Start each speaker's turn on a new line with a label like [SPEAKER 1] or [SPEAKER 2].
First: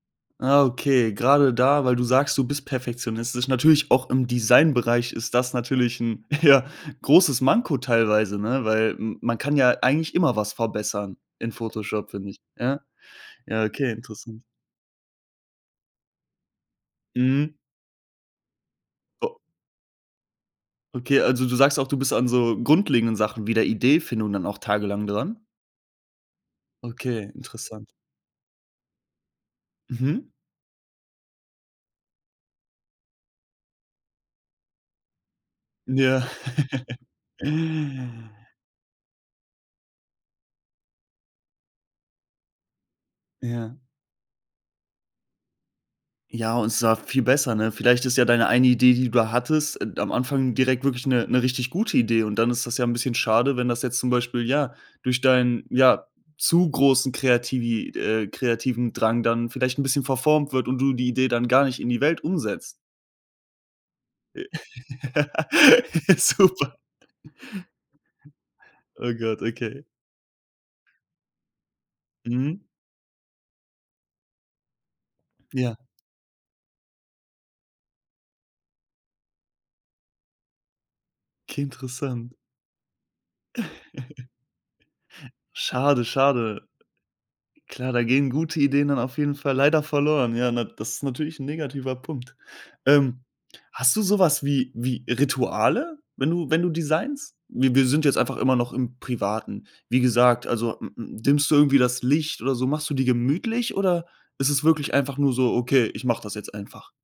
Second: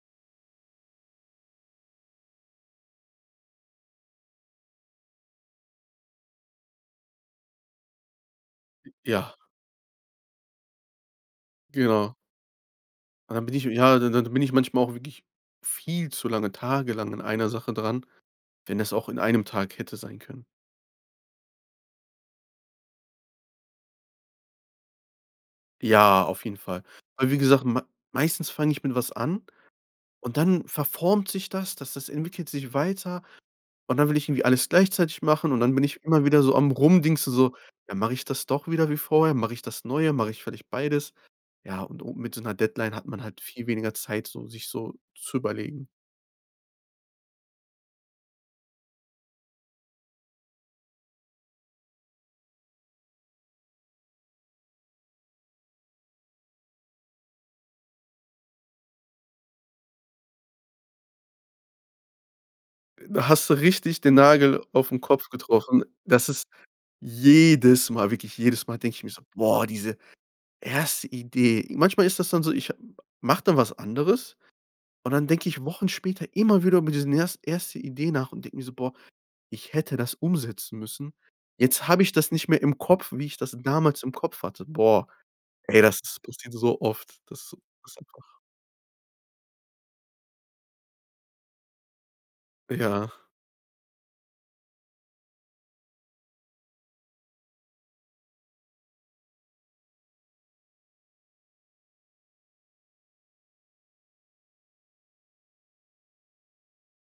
[SPEAKER 1] Ah, okay, gerade da weil du sagst, du bist perfektionistisch natürlich auch im Designbereich, ist das natürlich 'n, ja, großes Manko teilweise, ne? Weil m
[SPEAKER 2] Ja.
[SPEAKER 1] man kann ja eigentlich immer was verbessern in Photoshop,
[SPEAKER 2] Genau.
[SPEAKER 1] finde ich, ja?
[SPEAKER 2] Dann bin ich
[SPEAKER 1] Ja, okay,
[SPEAKER 2] ja, dann dann bin
[SPEAKER 1] interessant.
[SPEAKER 2] ich manchmal auch wirklich viel zu lange tagelang an einer
[SPEAKER 1] Mhm.
[SPEAKER 2] Sache dran, wenn das auch in einem Tag hätte sein können.
[SPEAKER 1] Okay. Also, du sagst auch, du bist an so grundlegenden Sachen wie der Ideefindung dann auch tagelang dran?
[SPEAKER 2] Ja, auf jeden Fall.
[SPEAKER 1] Okay,
[SPEAKER 2] Aber wie gesagt, ma
[SPEAKER 1] interessant.
[SPEAKER 2] meistens fang ich mit was an,
[SPEAKER 1] Mhm.
[SPEAKER 2] und dann verformt sich das, das das entwickelt sich weiter. Und dann will ich irgendwie alles gleichzeitig machen, und dann bin ich immer
[SPEAKER 1] Ja.
[SPEAKER 2] wieder so am Rumdingsen so: „Ja, mache ich das doch wieder wie vorher, mache ich das Neue, mache ich vielleicht beides?” Ja, und o mit so 'ner Deadline hat man halt viel
[SPEAKER 1] Ja.
[SPEAKER 2] weniger Zeit, so, sich so zu überlegen.
[SPEAKER 1] Ja, und zwar viel besser, ne? Vielleicht ist ja deine eine Idee, die du hattest, äh, am Anfang direkt wirklich 'ne 'ne richtig gute Idee. Und dann ist das ja 'n bisschen schade, wenn das jetzt zum Beispiel, ja, durch deinen, ja, zu großen kreativi äh, kreativen Drang dann vielleicht 'n bisschen verformt wird und du die Idee dann gar nicht in die Welt umsetzt.
[SPEAKER 2] Da hast du richtig den Nagel auf'n Kopf getroffen das ist
[SPEAKER 1] Super.
[SPEAKER 2] jedes Mal wirklich jedes Mal denk ich mir
[SPEAKER 1] Oh
[SPEAKER 2] so:
[SPEAKER 1] Gott,
[SPEAKER 2] „Boah,
[SPEAKER 1] okay.
[SPEAKER 2] diese erste Idee!” Manchmal ist das dann so,
[SPEAKER 1] Mhm.
[SPEAKER 2] ich ha mache dann was anderes, und dann denke ich
[SPEAKER 1] Ja.
[SPEAKER 2] Wochen später immer wieder über diesen erst erste Idee nach und denke mir so: „Boah, ich hätte das umsetzen müssen.
[SPEAKER 1] Okay,
[SPEAKER 2] Jetzt habe ich das
[SPEAKER 1] interessant.
[SPEAKER 2] nicht mehr im Kopf, wie ich das damals im Kopf hatte.“ Boah, ey, das
[SPEAKER 1] Schade,
[SPEAKER 2] ist passiert
[SPEAKER 1] schade.
[SPEAKER 2] so oft. Das ist
[SPEAKER 1] Klar, da gehen
[SPEAKER 2] einfach
[SPEAKER 1] gute Ideen dann auf jeden Fall leider verloren. Ja, na das ist natürlich 'n negativer Punkt. Ähm,
[SPEAKER 2] Ja.
[SPEAKER 1] hast du so was wie wie Rituale, wenn du wenn du designst? Wi wir sind jetzt einfach immer noch im Privaten. Wie gesagt, also m m dimmst du irgendwie das Licht oder so? Machst du dir gemütlich, oder ist es wirklich einfach nur so: „Okay, ich mache das jetzt einfach?“